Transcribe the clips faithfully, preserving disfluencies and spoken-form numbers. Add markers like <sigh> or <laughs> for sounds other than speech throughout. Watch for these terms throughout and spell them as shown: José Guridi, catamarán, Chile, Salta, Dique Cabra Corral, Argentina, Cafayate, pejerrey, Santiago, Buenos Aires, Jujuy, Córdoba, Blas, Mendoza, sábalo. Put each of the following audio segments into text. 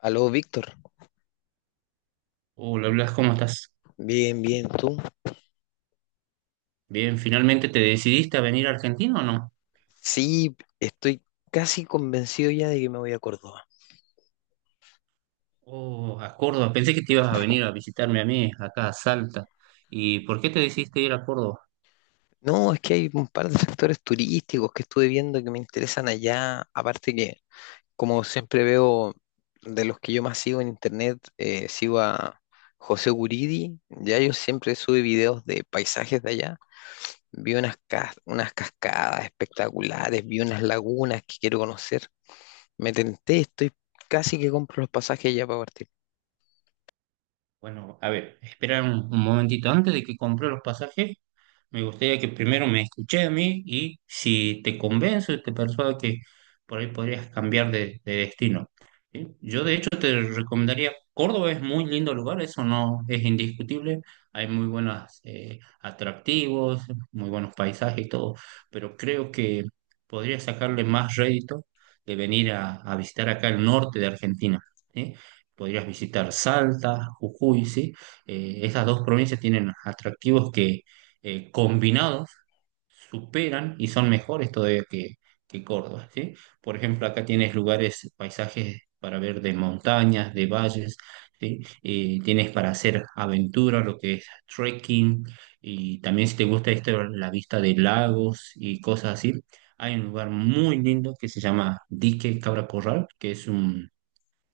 Aló, Víctor. Hola Blas, ¿cómo estás? Bien, bien, ¿tú? Bien, ¿finalmente te decidiste a venir a Argentina o no? Sí, estoy casi convencido ya de que me voy a Córdoba. Oh, a Córdoba, pensé que te ibas a venir a visitarme a mí, acá a Salta. ¿Y por qué te decidiste ir a Córdoba? No, es que hay un par de sectores turísticos que estuve viendo que me interesan allá. Aparte que, como siempre veo, de los que yo más sigo en internet, eh, sigo a José Guridi. Ya yo siempre sube videos de paisajes de allá. Vi unas, cas- unas cascadas espectaculares, vi unas lagunas que quiero conocer. Me tenté, estoy casi que compro los pasajes ya para partir. Bueno, a ver, espera un, un momentito antes de que compré los pasajes. Me gustaría que primero me escuché a mí y si te convenzo y te persuado que por ahí podrías cambiar de, de destino. ¿Sí? Yo de hecho te recomendaría, Córdoba es muy lindo lugar, eso no es indiscutible, hay muy buenos eh, atractivos, muy buenos paisajes y todo, pero creo que podría sacarle más rédito de venir a, a visitar acá el norte de Argentina. ¿Sí? Podrías visitar Salta, Jujuy, ¿sí? Eh, esas dos provincias tienen atractivos que eh, combinados superan y son mejores todavía que, que Córdoba, ¿sí? Por ejemplo, acá tienes lugares, paisajes para ver de montañas, de valles, ¿sí? Eh, tienes para hacer aventura, lo que es trekking, y también si te gusta esto, la vista de lagos y cosas así. Hay un lugar muy lindo que se llama Dique Cabra Corral, que es un,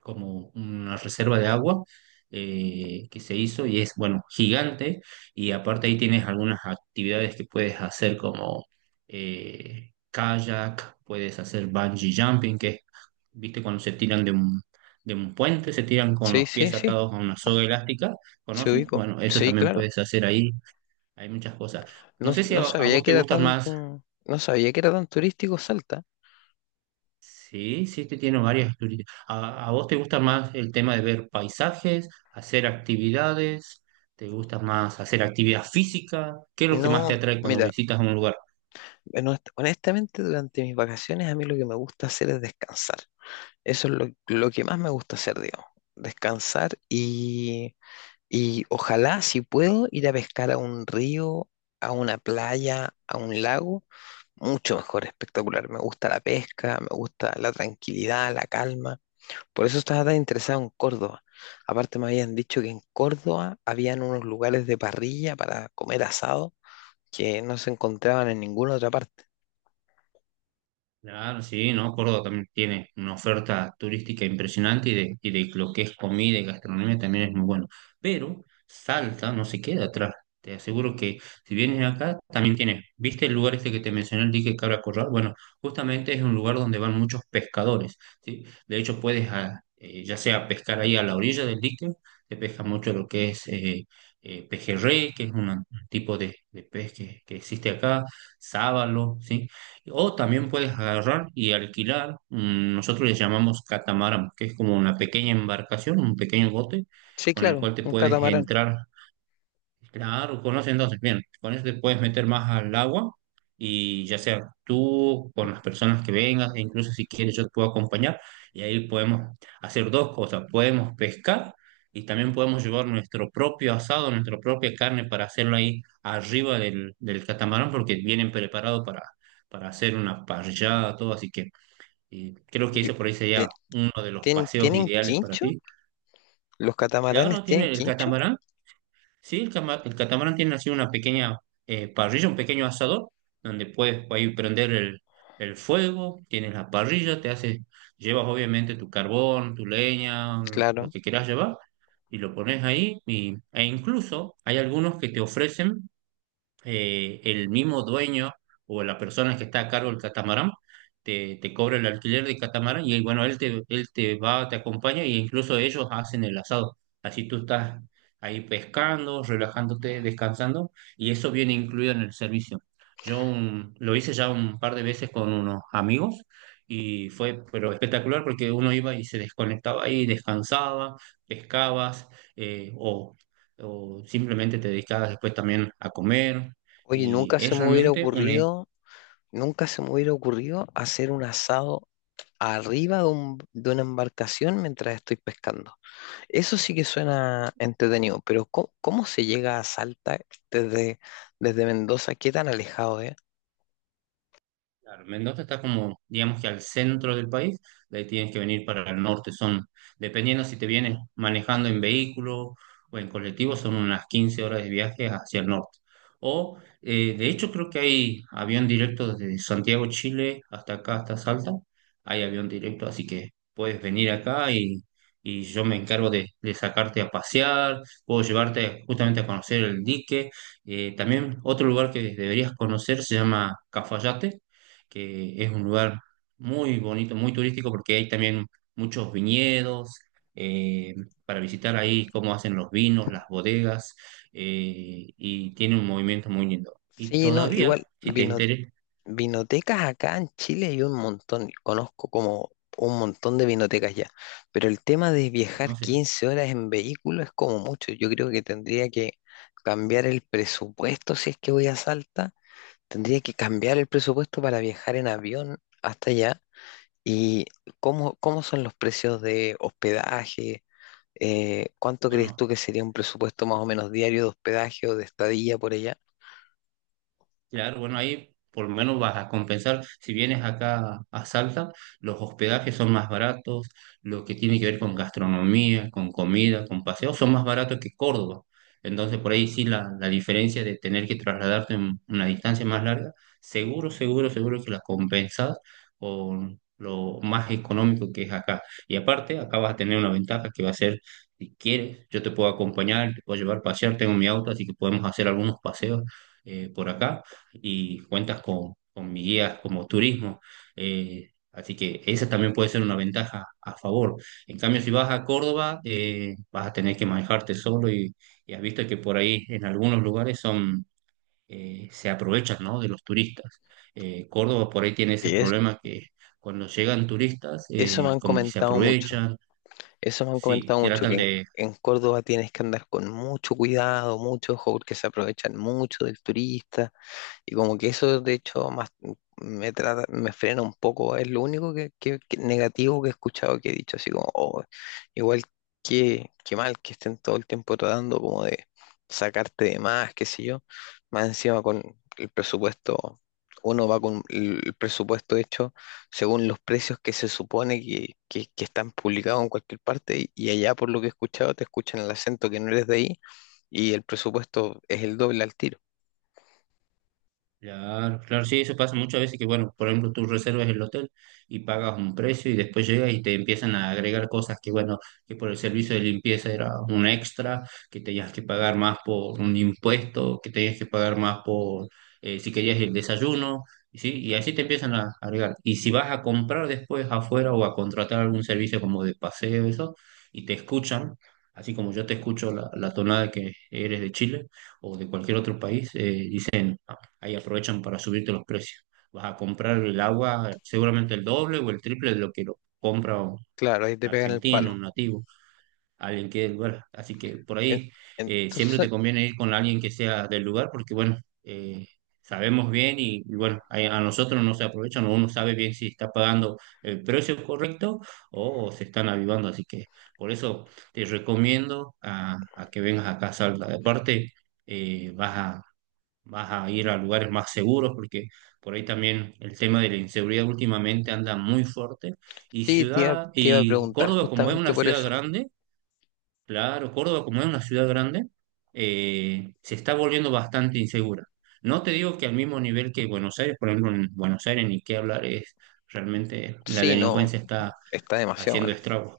como una reserva de agua eh, que se hizo y es, bueno, gigante, y aparte ahí tienes algunas actividades que puedes hacer como eh, kayak, puedes hacer bungee jumping, que es, viste, cuando se tiran de un, de un puente, se tiran con los Sí, sí, pies sí. atados a una soga elástica, Se ¿conoces? ubicó. Bueno, eso Sí, también claro. puedes hacer ahí, hay muchas cosas. No No, sé si a, no a sabía vos que te era gustan tan, más. mm, no sabía que era tan turístico Salta. Sí, sí, este tiene varias actividades. ¿A, a vos te gusta más el tema de ver paisajes, hacer actividades? ¿Te gusta más hacer actividad física? ¿Qué es lo que más te No, atrae cuando mira, visitas un lugar? en honest- honestamente durante mis vacaciones a mí lo que me gusta hacer es descansar. Eso es lo, lo que más me gusta hacer, digamos. Descansar y, y ojalá si puedo ir a pescar a un río, a una playa, a un lago, mucho mejor, espectacular. Me gusta la pesca, me gusta la tranquilidad, la calma. Por eso estaba tan interesado en Córdoba. Aparte me habían dicho que en Córdoba habían unos lugares de parrilla para comer asado que no se encontraban en ninguna otra parte. Claro, sí, ¿no? Córdoba también tiene una oferta turística impresionante, y de, y de lo que es comida y gastronomía también es muy bueno. Pero Salta no se queda atrás. Te aseguro que si vienes acá, también tienes. ¿Viste el lugar este que te mencioné, el dique Cabra Corral? Bueno, justamente es un lugar donde van muchos pescadores, ¿sí? De hecho, puedes, ah, eh, ya sea pescar ahí a la orilla del dique, te pesca mucho lo que es eh, eh, pejerrey, que es una- un tipo de, de pez que, que existe acá, sábalo, ¿sí? O también puedes agarrar y alquilar, mm, nosotros les llamamos catamarán, que es como una pequeña embarcación, un pequeño bote Sí, con el claro, cual te un puedes catamarán. entrar. Claro, conoce entonces, bien, con eso te puedes meter más al agua y ya sea tú, con las personas que vengas, e incluso si quieres yo te puedo acompañar, y ahí podemos hacer dos cosas, podemos pescar y también podemos llevar nuestro propio asado, nuestra propia carne para hacerlo ahí arriba del, del catamarán, porque vienen preparados para, para hacer una parrillada, todo, así que y creo Y que que- ese por ahí te- sería uno de los ¿tien- paseos ¿Tienen ideales para quincho? ti. ¿Los catamaranes Claro, tienen tiene el quincho? catamarán. Sí, el, cama- el catamarán tiene así una pequeña eh, parrilla, un pequeño asador, donde puedes ahí prender el, el fuego, tienes la parrilla, te haces, llevas obviamente tu carbón, tu leña, lo, lo Claro. que quieras llevar, y lo pones ahí, y, e incluso hay algunos que te ofrecen, eh, el mismo dueño o la persona que está a cargo del catamarán te, te cobra el alquiler del catamarán y bueno, él te, él te va, te acompaña, e incluso ellos hacen el asado. Así tú estás ahí pescando, relajándote, descansando y eso viene incluido en el servicio. Yo un- lo hice ya un par de veces con unos amigos y fue pero espectacular, porque uno iba y se desconectaba ahí, descansaba, pescabas, eh, o, o simplemente te dedicabas después también a comer Oye, y nunca se es me hubiera realmente un, ocurrido, nunca se me hubiera ocurrido hacer un asado arriba de un- de una embarcación mientras estoy pescando. Eso sí que suena entretenido, pero ¿cómo, ¿cómo se llega a Salta desde, desde Mendoza? ¿Qué tan alejado es? claro, Mendoza está como, digamos que al centro del país, de ahí tienes que venir para el norte, son, dependiendo si te vienes manejando en vehículo o en colectivo, son unas quince horas de viaje hacia el norte. O, eh, de hecho, creo que hay avión directo desde Santiago, Chile, hasta acá, hasta Salta, hay avión directo, así que puedes venir acá y, y yo me encargo de, de sacarte a pasear, puedo llevarte justamente a conocer el dique. Eh, también otro lugar que deberías conocer se llama Cafayate, que es un lugar muy bonito, muy turístico, porque hay también muchos viñedos eh, para visitar ahí cómo hacen los vinos, las bodegas, eh, y tiene un movimiento muy lindo. Y Sí, no, todavía, igual si te vino, interesa, vinotecas acá en Chile hay un montón, conozco como un montón de vinotecas ya, pero el tema de viajar conoces, quince horas en vehículo es como mucho, yo creo que tendría que cambiar el presupuesto si es que voy a Salta, tendría que cambiar el presupuesto para viajar en avión hasta allá. ¿Y cómo, cómo son los precios de hospedaje? Eh, ¿cuánto crees bueno, tú que sería un presupuesto más o menos diario de hospedaje o de estadía por allá? claro, bueno, ahí por lo menos vas a compensar. Si vienes acá a Salta, los hospedajes son más baratos, lo que tiene que ver con gastronomía, con comida, con paseos, son más baratos que Córdoba. Entonces, por ahí sí la, la diferencia de tener que trasladarte en una distancia más larga, seguro, seguro, seguro que la compensas con lo más económico que es acá. Y aparte, acá vas a tener una ventaja que va a ser, si quieres, yo te puedo acompañar, te puedo llevar a pasear, tengo mi auto, así que podemos hacer algunos paseos eh, por acá, y cuentas con, con mi guía como turismo. Eh, así que esa también puede ser una ventaja a favor. En cambio, si vas a Córdoba, eh, vas a tener que manejarte solo y, y has visto que por ahí en algunos lugares son, eh, se aprovechan, ¿no?, de los turistas. Eh, Córdoba por ahí tiene ese Sí, es- problema que cuando llegan turistas, eso me eh, han como que se comentado mucho. aprovechan, Eso me han sí, comentado mucho, que tratan en, de en Córdoba tienes que andar con mucho cuidado, mucho ojo, porque se aprovechan mucho del turista. Y como que eso, de hecho, más me trata, me frena un poco. Es lo único que, que- que negativo que he escuchado que he dicho, así como, "Oh, igual que, qué mal que estén todo el tiempo tratando como de sacarte de más, qué sé yo. Más encima con el presupuesto, uno va con el presupuesto hecho según los precios que se supone que, que, que están publicados en cualquier parte, y, y allá por lo que he escuchado, te escuchan el acento que no eres de ahí, y el presupuesto es el doble al tiro. claro, claro, sí, eso pasa muchas veces que, bueno, por ejemplo, tú reservas el hotel y pagas un precio y después llegas y te empiezan a agregar cosas que, bueno, que por el servicio de limpieza era un extra, que tenías que pagar más por un impuesto, que tenías que pagar más por eh, si querías el desayuno, y sí, y así te empiezan a agregar. Y si vas a comprar después afuera o a contratar algún servicio como de paseo, eso, y te escuchan, así como yo te escucho la, la tonada que eres de Chile o de cualquier otro país, eh, dicen ahí, aprovechan para subirte los precios. Vas a comprar el agua seguramente el doble o el triple de lo que lo compra un Claro, ahí te pegan el argentino, palo. un nativo, alguien que es del lugar. Así que por En- ahí eh, siempre Entonces, te conviene ir con alguien que sea del lugar porque, bueno, eh, sabemos bien y, y bueno, a, a nosotros no se aprovechan, uno sabe bien si está pagando el precio correcto o, se están avivando. Así que por eso te recomiendo a, a que vengas acá a Salta. Aparte, eh, vas a vas a ir a lugares más seguros, porque por ahí también el tema de la inseguridad últimamente anda muy fuerte. Y sí, te iba, ciudad, te iba a y preguntar Córdoba, como es justamente una por ciudad eso. grande, claro, Córdoba, como es una ciudad grande, eh, se está volviendo bastante insegura. No te digo que al mismo nivel que Buenos Aires, por ejemplo, en Buenos Aires ni qué hablar, es realmente la Sí, no, delincuencia está está demasiado haciendo malo. estragos.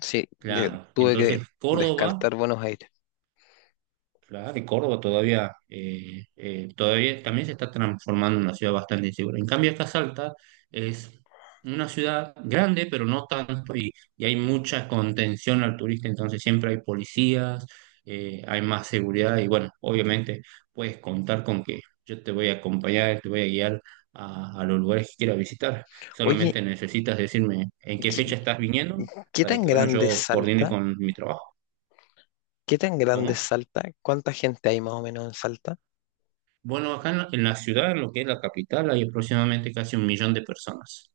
Sí, de- Claro, tuve que entonces Córdoba, descartar Buenos Aires. claro, y Córdoba todavía, eh, eh, todavía también se está transformando en una ciudad bastante insegura. En cambio, acá Salta es una ciudad grande, pero no tanto, y, y hay mucha contención al turista, entonces siempre hay policías, eh, hay más seguridad, y bueno, obviamente puedes contar con que yo te voy a acompañar, te voy a guiar a, a los lugares que quieras visitar. Oye, Solamente necesitas decirme en qué ¿qué, fecha estás viniendo ¿qué para tan que, bueno, grande es yo coordine Salta? con mi trabajo. ¿Qué tan grande ¿Cómo? es Salta? ¿Cuánta gente hay más o menos en Salta? Bueno, acá en la, en la ciudad, lo que es la capital, hay aproximadamente casi un millón de personas.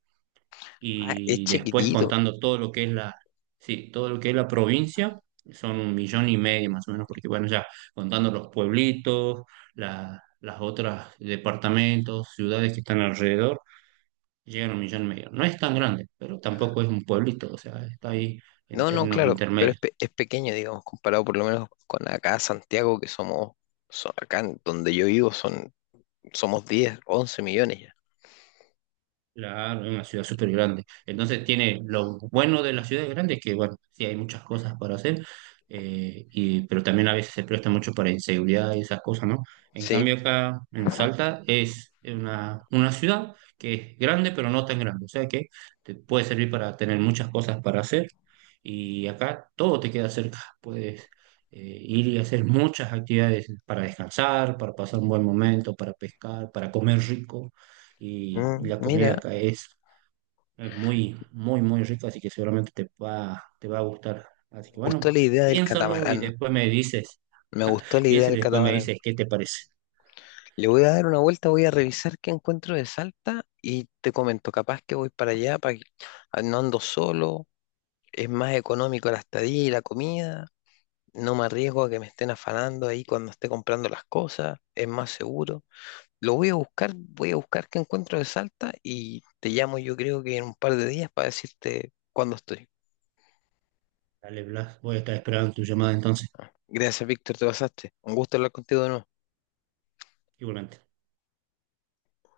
Ah, es Y después chiquitito. contando todo lo que es la, sí, todo lo que es la provincia, son un millón y medio más o menos, porque bueno, ya contando los pueblitos, la- las otras departamentos, ciudades que están alrededor, llegan a un millón y medio. No es tan grande, pero tampoco es un pueblito, o sea, está ahí en No, no, términos claro, pero es, intermedios. pe- es pequeño, digamos, comparado por lo menos con acá, Santiago, que somos, so- acá en donde yo vivo, son, somos diez once millones ya. Claro, es una ciudad súper grande. Entonces tiene lo bueno de las ciudades grandes que, bueno, sí hay muchas cosas para hacer, eh, y, pero también a veces se presta mucho para inseguridad y esas cosas, ¿no? En Sí, cambio acá en Salta es una, una ciudad que es grande, pero no tan grande. O sea que te puede servir para tener muchas cosas para hacer y acá todo te queda cerca. Puedes eh, ir y hacer muchas actividades para descansar, para pasar un buen momento, para pescar, para comer rico y Mm, la mira, comida acá es, es muy, muy, muy rica, así que seguramente te va, te va a gustar. Así me que gustó bueno, la idea del piénsalo y catamarán. después me dices, Me gustó <laughs> la idea piénsalo del y después me catamarán. dices qué te parece. Le voy a dar una vuelta, voy a revisar qué encuentro de Salta y te comento, capaz que voy para allá, para que ah, no ando solo, es más económico la estadía y la comida, no me arriesgo a que me estén afanando ahí cuando esté comprando las cosas, es más seguro. Lo voy a buscar, voy a buscar qué encuentro de Salta y te llamo yo creo que en un par de días para decirte cuándo estoy. Dale, Blas, voy a estar esperando tu llamada entonces, Gracias, Víctor, te pasaste. Un gusto hablar contigo de nuevo. igualmente.